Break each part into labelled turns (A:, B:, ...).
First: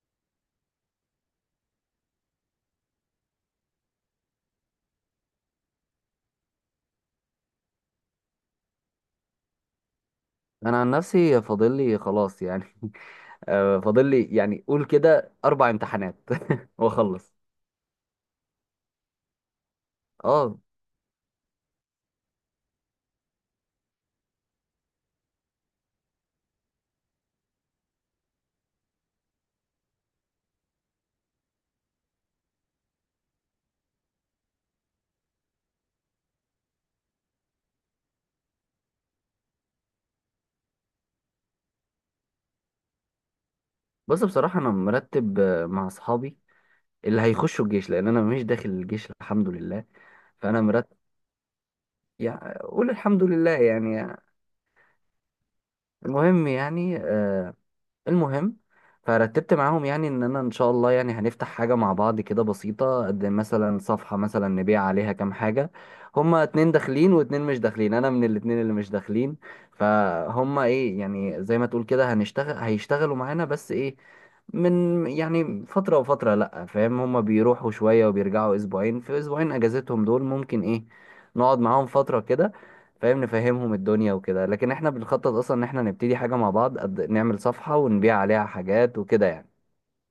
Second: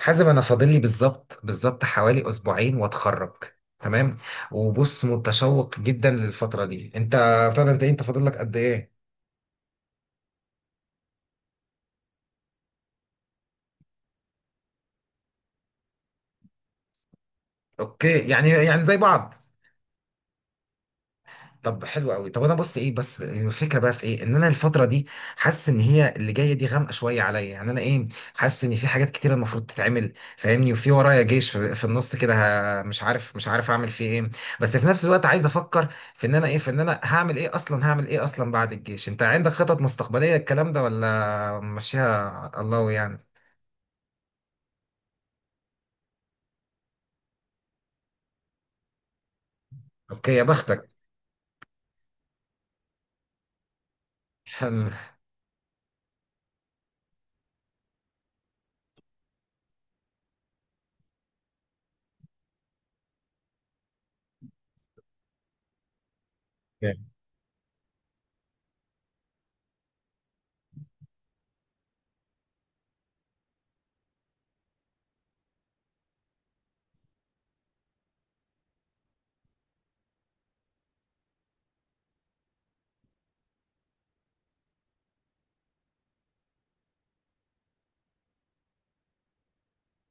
A: حازم، انا فاضل لي بالظبط حوالي اسبوعين واتخرج. تمام. وبص متشوق جدا للفتره دي. انت ابتدى انت إيه؟ انت فاضل لك قد ايه؟
B: انا عن نفسي فاضل لي خلاص يعني. فاضل لي يعني، قول كده اربع امتحانات. واخلص.
A: اوكي، يعني زي بعض.
B: اه،
A: طب حلو قوي. طب انا بص ايه بس الفكره بقى في ايه ان انا الفتره دي حاسس ان هي اللي جايه دي غامقه شويه عليا. يعني انا ايه حاسس ان في حاجات كتير المفروض تتعمل فاهمني. وفي ورايا جيش في النص كده. مش عارف اعمل فيه ايه. بس في نفس الوقت عايز افكر في ان انا ايه في ان انا هعمل ايه اصلا. هعمل ايه اصلا بعد الجيش؟ انت عندك خطط مستقبليه الكلام ده ولا ماشيها على الله يعني؟
B: بس بصراحه انا مرتب مع اصحابي اللي هيخشوا الجيش لان انا مش داخل الجيش الحمد لله.
A: اوكي يا
B: فانا
A: بختك.
B: مرتب يعني، قول الحمد لله يعني. المهم يعني، المهم، فرتبت معاهم يعني ان انا ان شاء الله يعني هنفتح حاجه مع بعض كده بسيطه، قد مثلا صفحه، مثلا نبيع عليها كام حاجه. هما اتنين داخلين واتنين مش داخلين، انا من الاتنين اللي مش داخلين. فهما ايه، يعني زي ما تقول كده هنشتغل، هيشتغلوا معانا بس ايه، من يعني فتره وفتره لا فاهم، هما بيروحوا شويه وبيرجعوا، اسبوعين في اسبوعين اجازتهم دول، ممكن ايه نقعد معاهم فتره كده فاهم، نفهمهم الدنيا وكده، لكن احنا بنخطط اصلا ان احنا نبتدي حاجة مع بعض، نعمل صفحة ونبيع عليها حاجات وكده يعني.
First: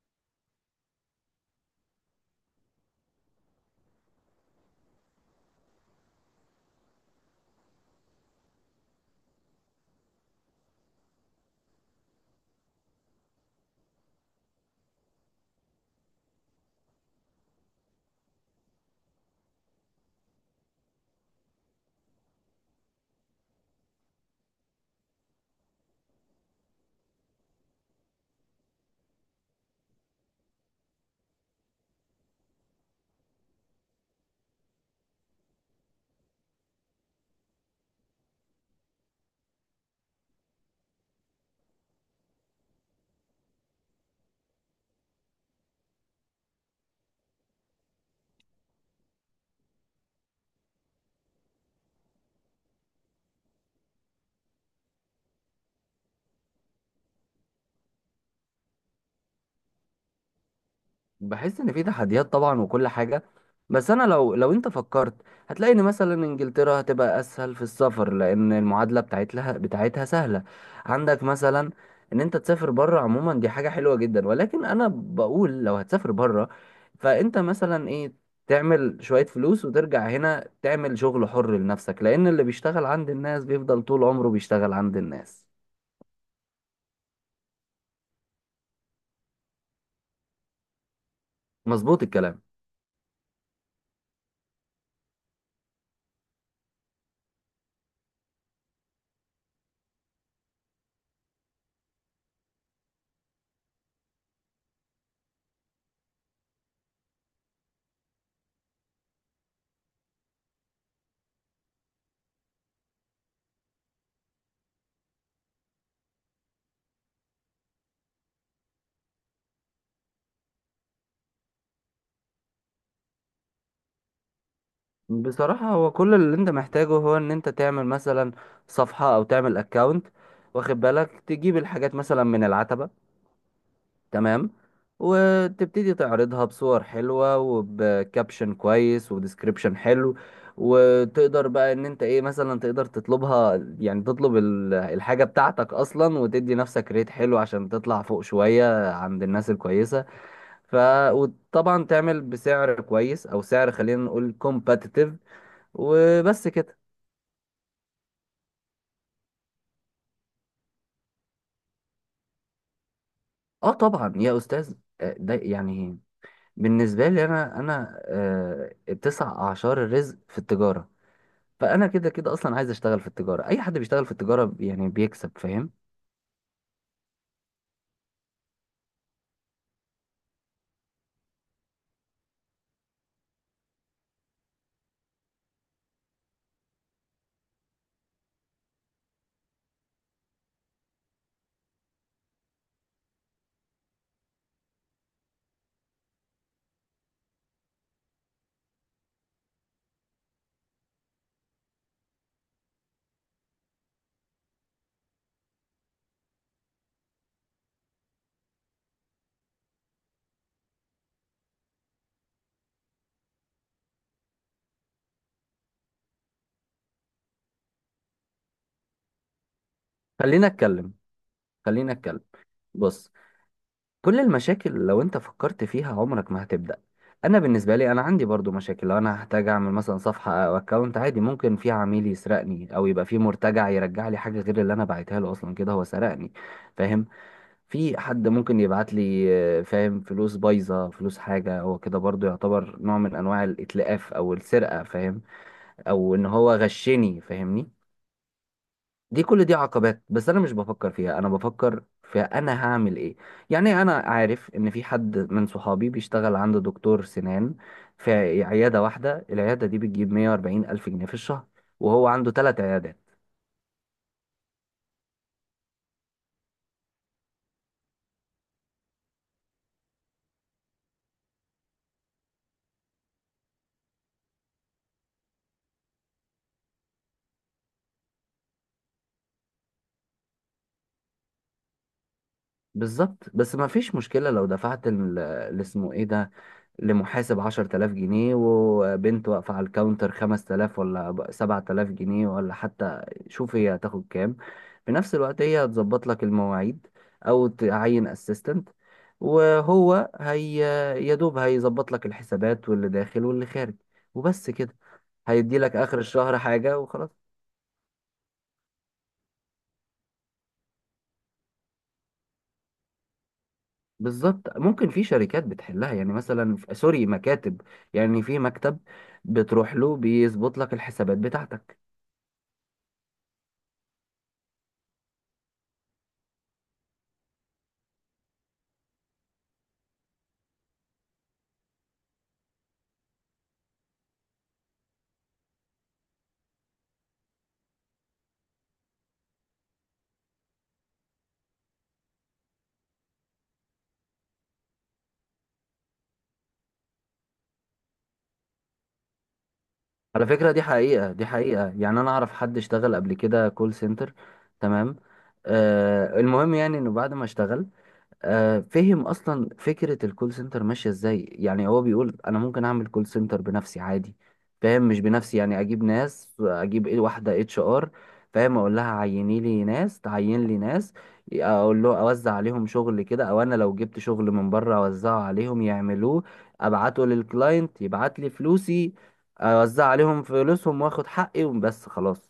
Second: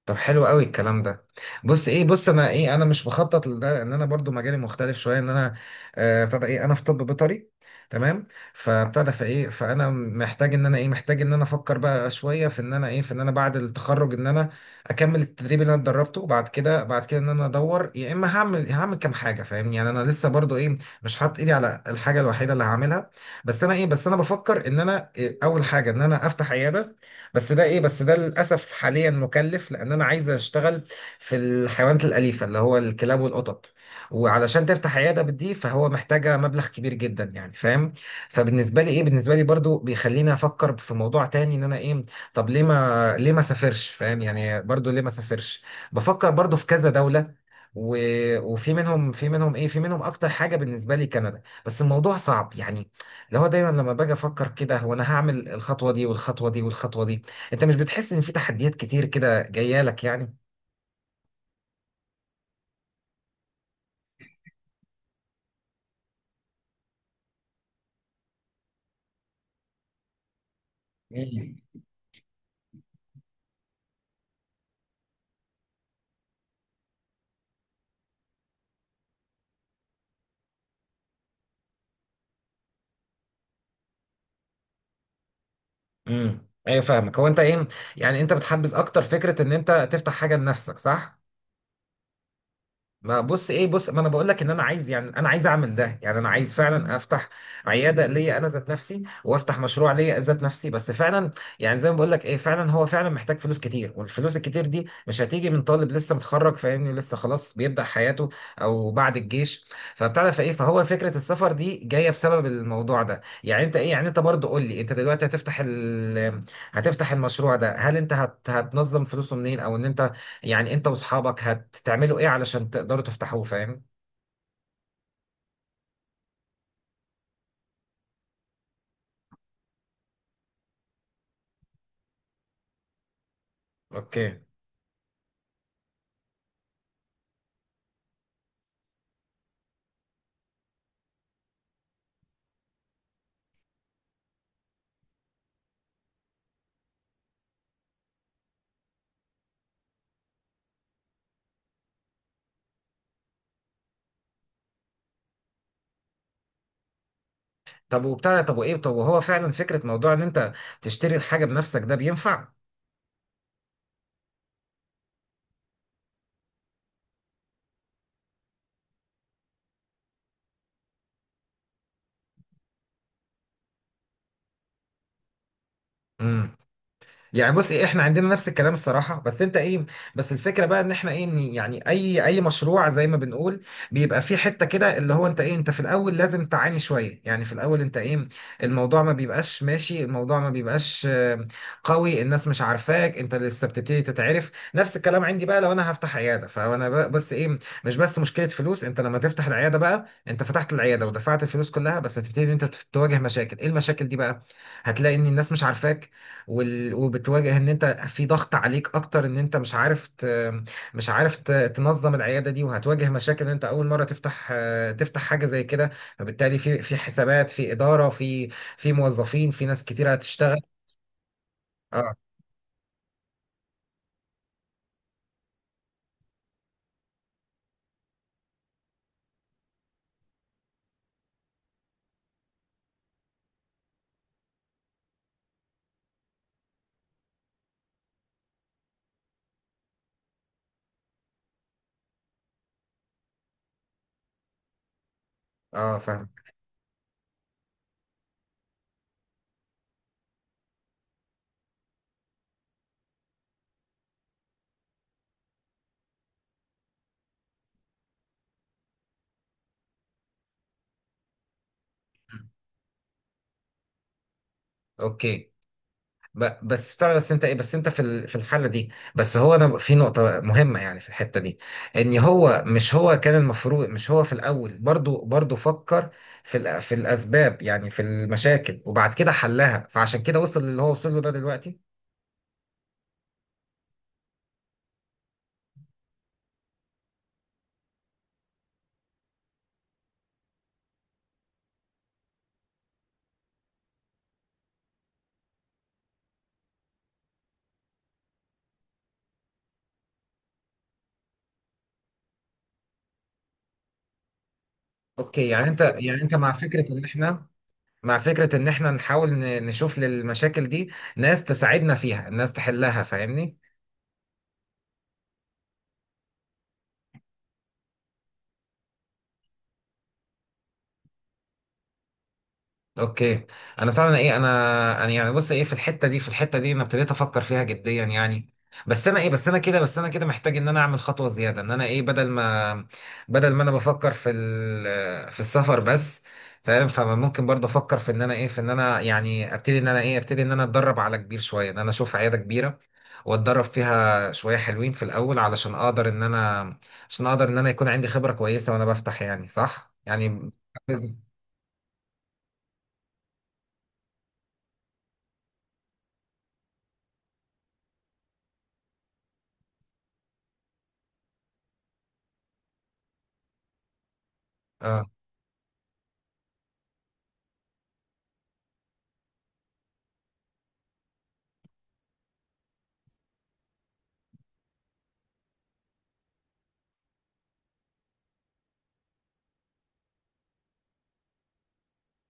A: طب حلو قوي الكلام ده. بص ايه بص انا ايه انا مش بخطط لده ان انا برضو مجالي مختلف شويه. ان انا ابتدى ايه انا في طب بيطري. تمام. فابتدى فايه فانا محتاج ان انا ايه محتاج ان انا افكر بقى شويه في ان انا ايه في ان انا بعد التخرج ان انا اكمل التدريب اللي انا اتدربته. وبعد كده بعد كده ان انا ادور يا اما هعمل كام حاجه فاهمني. يعني انا لسه برضو ايه مش حاطط ايدي على الحاجه الوحيده اللي هعملها. بس انا ايه بس انا بفكر ان انا إيه اول حاجه ان انا افتح عياده. بس ده ايه بس ده للاسف حاليا مكلف لان انا عايز اشتغل في الحيوانات الاليفه اللي هو الكلاب والقطط. وعلشان تفتح عياده بدي فهو محتاجه مبلغ كبير جدا يعني فاهم. فبالنسبه لي ايه بالنسبه لي برضو بيخليني افكر في موضوع تاني ان انا ايه. طب ليه ما ليه ما سافرش فاهم؟ يعني برضو ليه ما سافرش؟ بفكر برضو في كذا دوله. و... وفي منهم في منهم ايه في منهم اكتر حاجه بالنسبه لي كندا. بس الموضوع صعب يعني. اللي هو دايما لما باجي افكر كده هو انا هعمل الخطوه دي والخطوه دي والخطوه دي. انت مش بتحس ان في تحديات كتير كده جايه لك يعني؟
B: بحس ان في تحديات طبعا وكل حاجه، بس انا، لو انت فكرت، هتلاقي ان مثلا انجلترا هتبقى اسهل في السفر، لان المعادله بتاعتها سهله. عندك
A: امم
B: مثلا ان انت تسافر بره عموما، دي حاجه حلوه جدا، ولكن انا بقول لو هتسافر بره، فانت مثلا ايه، تعمل شويه فلوس وترجع هنا، تعمل شغل حر لنفسك، لان اللي بيشتغل عند الناس بيفضل طول عمره بيشتغل عند الناس.
A: ايوه فاهمك. هو انت ايه يعني انت بتحبذ اكتر فكره ان انت تفتح حاجه لنفسك صح؟
B: مظبوط الكلام.
A: ما بص ايه بص ما انا بقول لك ان انا عايز يعني انا عايز اعمل ده. يعني انا عايز فعلا افتح عياده ليا انا ذات نفسي وافتح مشروع ليا ذات نفسي. بس فعلا يعني زي ما بقول لك ايه فعلا هو فعلا محتاج فلوس كتير. والفلوس الكتير دي مش هتيجي من طالب لسه متخرج فاهمني. لسه خلاص بيبدأ حياته او بعد الجيش. فبتعرف ايه فهو فكره السفر دي جايه بسبب الموضوع ده. يعني انت ايه يعني انت برضه قول لي انت دلوقتي هتفتح ال... هتفتح المشروع ده. هل انت هت... هتنظم فلوسه منين؟ او ان انت يعني انت واصحابك هتعملوا ايه علشان تقدروا تفتحوه فاهم؟
B: بصراحة هو كل اللي انت محتاجه، هو ان انت تعمل مثلا صفحة او تعمل اكاونت، واخد بالك تجيب الحاجات مثلا من العتبة،
A: اوكي.
B: تمام، وتبتدي تعرضها بصور حلوة وبكابشن كويس وديسكريبشن حلو، وتقدر بقى ان انت ايه، مثلا تقدر تطلبها، يعني تطلب الحاجة بتاعتك اصلا، وتدي نفسك ريت حلو عشان تطلع فوق شوية عند الناس الكويسة. ف وطبعا تعمل بسعر كويس او سعر، خلينا نقول كومباتيتيف، وبس كده.
A: طب وبتاع طب وايه طب وهو فعلا فكرة موضوع ان انت تشتري الحاجة بنفسك ده بينفع؟
B: اه طبعا يا استاذ، ده يعني، بالنسبه لي انا تسع اعشار الرزق في التجاره، فانا كده كده اصلا عايز اشتغل في التجاره، اي حد بيشتغل في التجاره يعني بيكسب فاهم.
A: يعني بص ايه احنا عندنا نفس الكلام الصراحه. بس انت ايه بس الفكره بقى ان احنا ايه إن يعني اي مشروع زي ما بنقول بيبقى فيه حته كده اللي هو انت ايه انت في الاول لازم تعاني شويه. يعني في الاول انت ايه الموضوع ما بيبقاش ماشي. الموضوع ما بيبقاش قوي. الناس مش عارفاك انت لسه بتبتدي تتعرف. نفس الكلام عندي بقى لو انا هفتح عياده فانا بقى بس ايه مش بس مشكله فلوس. انت لما تفتح العياده بقى انت فتحت العياده ودفعت الفلوس كلها بس هتبتدي ان انت تواجه مشاكل. ايه المشاكل دي بقى؟ هتلاقي ان الناس مش عارفاك. وال... وبتواجه ان انت في ضغط عليك اكتر ان انت مش عارف ت... تنظم العياده دي. وهتواجه مشاكل ان انت اول مره تفتح تفتح حاجه زي كده. فبالتالي في حسابات في اداره في موظفين في ناس كتير
B: خلينا
A: هتشتغل.
B: اتكلم خلينا
A: اه،
B: اتكلم، بص، كل المشاكل لو انت فكرت فيها عمرك ما هتبدا. انا بالنسبه لي انا عندي برضو مشاكل، لو انا هحتاج اعمل مثلا صفحه او اكونت عادي، ممكن في عميل يسرقني، او يبقى في مرتجع يرجع لي حاجه غير اللي انا بعتها له اصلا، كده هو سرقني فاهم. في حد ممكن يبعت لي فاهم، فلوس بايظة، فلوس، حاجة، هو كده برضو يعتبر نوع من أنواع الإتلاف أو السرقة فاهم.
A: اه،
B: أو إن
A: فاهم.
B: هو غشني فاهمني. دي، كل دي عقبات، بس أنا مش بفكر فيها، أنا بفكر في أنا هعمل إيه. يعني أنا عارف إن في حد من صحابي بيشتغل عنده دكتور سنان، في عيادة واحدة، العيادة دي بتجيب 140 ألف جنيه في الشهر، وهو عنده ثلاث عيادات.
A: اوكي. بس بتاع بس انت ايه بس انت في في الحاله دي بس هو انا في نقطه مهمه يعني في الحته دي. ان هو مش هو كان المفروض مش هو في الاول برضو فكر في في الاسباب يعني في المشاكل وبعد كده حلها فعشان كده وصل اللي هو وصل له ده دلوقتي.
B: بالظبط، بس ما فيش مشكلة لو دفعت اللي اسمه إيه ده، لمحاسب 10,000 جنيه، وبنت واقفة على الكاونتر 5,000، ولا 7,000 جنيه، ولا حتى، شوف هي هتاخد كام. في نفس الوقت هي هتظبط لك المواعيد، أو تعين اسيستنت، وهو هي يا دوب هيظبط لك الحسابات واللي داخل واللي خارج وبس كده،
A: اوكي
B: هيدي
A: يعني
B: لك
A: انت
B: آخر
A: يعني انت
B: الشهر
A: مع
B: حاجة
A: فكره ان
B: وخلاص.
A: احنا مع فكره ان احنا نحاول نشوف للمشاكل دي ناس تساعدنا فيها ناس تحلها فاهمني.
B: بالظبط، ممكن في شركات بتحلها، يعني مثلا، سوري، مكاتب، يعني في مكتب بتروح له بيظبط لك الحسابات بتاعتك.
A: اوكي. انا فعلا ايه انا يعني بص ايه في الحته دي في الحته دي انا ابتديت افكر فيها جديا يعني. بس انا ايه بس انا كده بس انا كده محتاج ان انا اعمل خطوه زياده ان انا ايه بدل ما انا بفكر في في السفر بس فاهم. فممكن برضه افكر في ان انا ايه في ان انا يعني ابتدي ان انا ايه ابتدي ان انا اتدرب على كبير شويه ان انا اشوف عياده كبيره واتدرب فيها شويه حلوين في الاول علشان اقدر ان انا عشان اقدر ان انا يكون عندي خبره كويسه وانا بفتح يعني صح
B: على
A: يعني.
B: فكرة، دي حقيقة، يعني أنا أعرف حد اشتغل قبل كده كول سنتر تمام. آه المهم يعني إنه بعد ما اشتغل فهم اصلا فكره الكول سنتر ماشيه ازاي، يعني هو بيقول انا ممكن اعمل كول سنتر بنفسي عادي فاهم، مش
A: اه،
B: بنفسي يعني، اجيب ناس، اجيب إيه، واحده اتش ار فاهم، اقول لها عيني لي ناس، تعين لي ناس، اقول له اوزع عليهم شغل كده، او انا لو جبت شغل من بره اوزعه عليهم يعملوه، ابعته للكلاينت يبعت لي فلوسي، اوزع عليهم فلوسهم واخد حقي وبس خلاص.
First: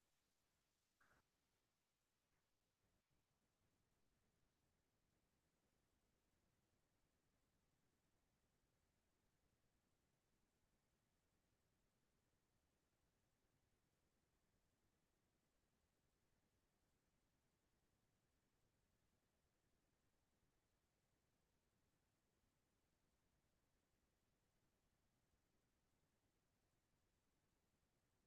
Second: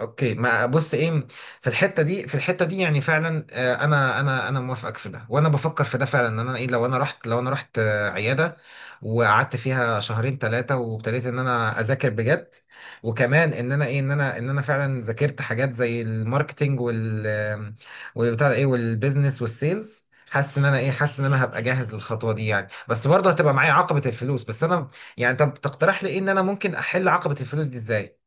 A: اوكي. ما بص ايه في الحته دي في الحته دي يعني فعلا انا موافقك في ده وانا بفكر في ده فعلا ان انا ايه لو انا رحت لو انا رحت عياده وقعدت فيها شهرين ثلاثه وابتديت ان انا اذاكر بجد. وكمان ان انا ايه ان انا فعلا ذاكرت حاجات زي الماركتينج وال والبتاع ده ايه والبيزنس والسيلز. حاسس ان انا ايه حاسس ان انا هبقى جاهز للخطوه دي يعني. بس برضه هتبقى معايا عقبه الفلوس. بس انا يعني طب تقترح لي ايه ان انا ممكن احل عقبه الفلوس دي ازاي؟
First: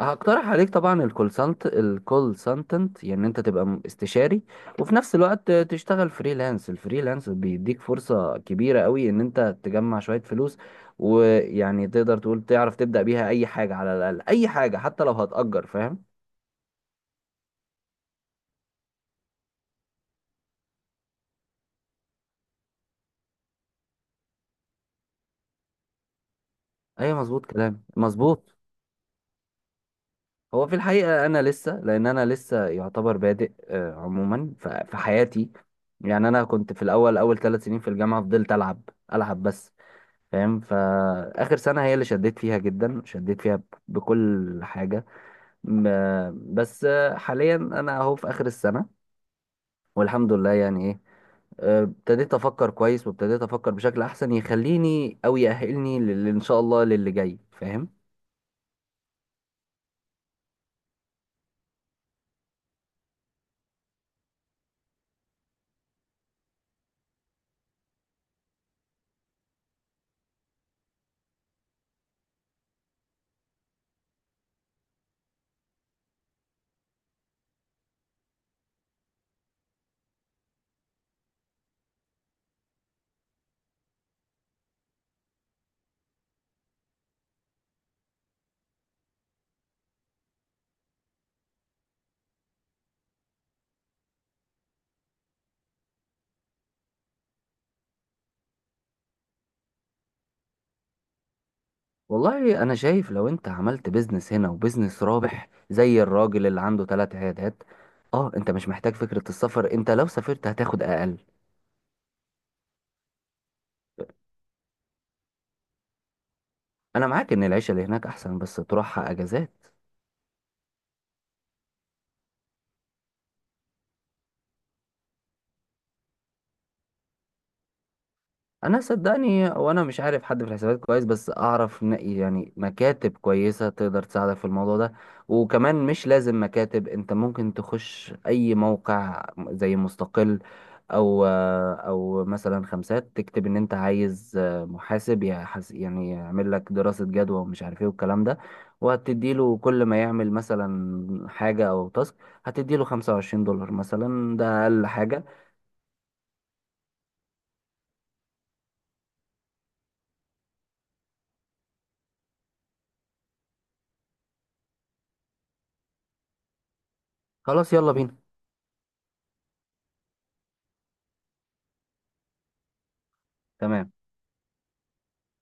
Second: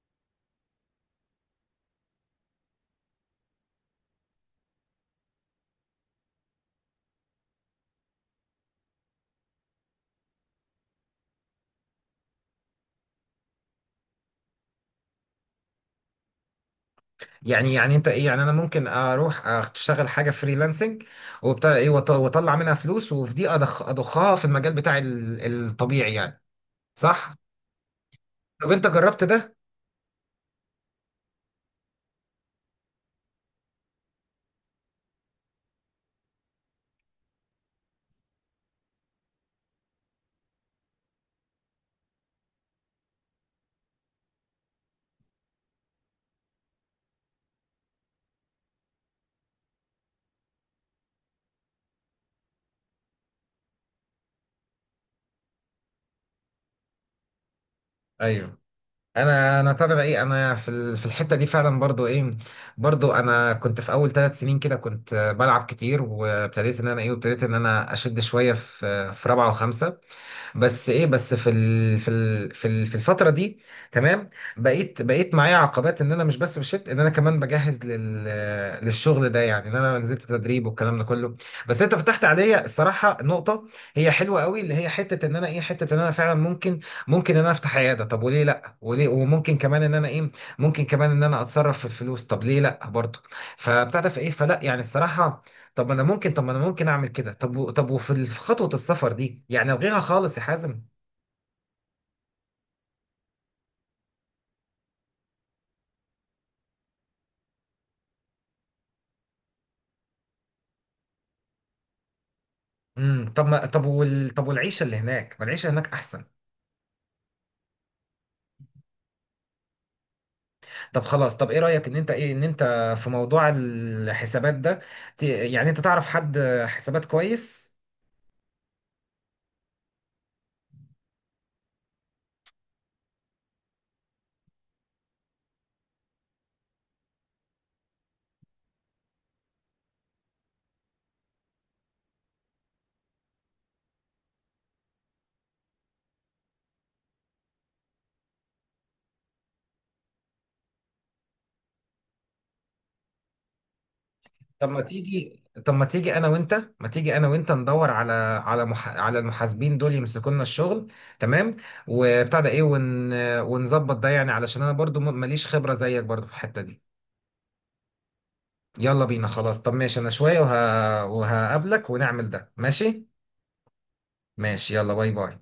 B: هقترح عليك طبعا الكول سنتنت، يعني انت تبقى استشاري، وفي نفس الوقت تشتغل فريلانس، الفريلانس بيديك فرصة كبيرة قوي ان انت تجمع شوية فلوس، ويعني تقدر تقول تعرف تبدأ بيها اي حاجة، على الاقل اي حاجة حتى لو هتأجر فاهم.
A: يعني انت ايه يعني انا ممكن اروح اشتغل حاجه فريلانسنج وبتاع ايه واطلع منها فلوس وفي دي أضخ اضخها في المجال بتاعي الطبيعي يعني
B: ايوه،
A: صح.
B: مظبوط كلام مظبوط.
A: طب انت جربت ده؟
B: هو في الحقيقة انا لسه، لان انا لسه يعتبر بادئ عموما في حياتي، يعني انا كنت في الاول، اول 3 سنين في الجامعة فضلت العب بس فاهم، فآخر سنة هي اللي شديت فيها جدا، شديت فيها بكل حاجة، بس حاليا أنا أهو في آخر السنة والحمد لله يعني إيه. ابتديت أفكر كويس، وابتديت أفكر بشكل أحسن يخليني أو يأهلني إن شاء الله للي جاي فاهم.
A: ايوه. انا انا ترى ايه انا في في الحته دي فعلا برضو ايه. برضو انا كنت في اول 3 سنين كده كنت بلعب كتير وابتديت ان انا ايه وابتديت ان انا اشد شويه في في رابعه وخمسه. بس ايه بس في ال في ال في ال في الفتره دي. تمام. بقيت معايا عقبات ان انا مش بس بشت ان انا كمان بجهز لل للشغل ده يعني ان انا نزلت تدريب والكلام ده كله. بس انت فتحت عليا الصراحه نقطه هي حلوه قوي اللي هي حته ان انا ايه حته ان انا فعلا ممكن ان انا افتح عياده. طب وليه لا وليه وممكن كمان ان انا ايه ممكن كمان ان انا اتصرف في الفلوس. طب ليه لا برضه. فبتاع ده في ايه فلا يعني الصراحه. طب ما انا ممكن طب ما انا ممكن اعمل كده طب طب وفي في خطوه السفر دي يعني الغيها خالص يا حازم.
B: والله أنا شايف لو أنت عملت بيزنس هنا وبيزنس رابح زي الراجل اللي عنده ثلاث عيادات، اه انت مش محتاج فكرة السفر، انت لو سافرت هتاخد اقل.
A: امم. طب ما طب وال طب والعيشه اللي هناك ما العيشه هناك احسن.
B: انا معاك ان العيشة اللي هناك احسن، بس تروحها اجازات.
A: طب خلاص. طب ايه رايك ان انت ايه ان انت في موضوع الحسابات ده يعني انت تعرف حد حسابات كويس؟
B: انا صدقني، وانا مش عارف حد في الحسابات كويس، بس اعرف يعني مكاتب كويسه تقدر تساعدك في الموضوع ده، وكمان مش لازم مكاتب، انت ممكن تخش اي موقع زي مستقل او او مثلا خمسات، تكتب ان انت عايز محاسب يعني يعمل لك دراسه جدوى ومش عارف ايه والكلام ده، وهتديله كل ما يعمل مثلا حاجه او تاسك، هتديله $25 مثلا، ده
A: طب ما
B: اقل حاجه.
A: تيجي طب ما تيجي انا وانت ما تيجي انا وانت ندور على على مح... على المحاسبين دول يمسكوا لنا الشغل. تمام. وبتاع ده ايه ون... ونظبط ده يعني علشان انا برضو ماليش خبره زيك برضو في الحته دي.
B: خلاص يلا بينا
A: يلا بينا خلاص طب ماشي. انا شوية وهقابلك ونعمل ده ماشي.
B: تمام.
A: ماشي. يلا. باي باي.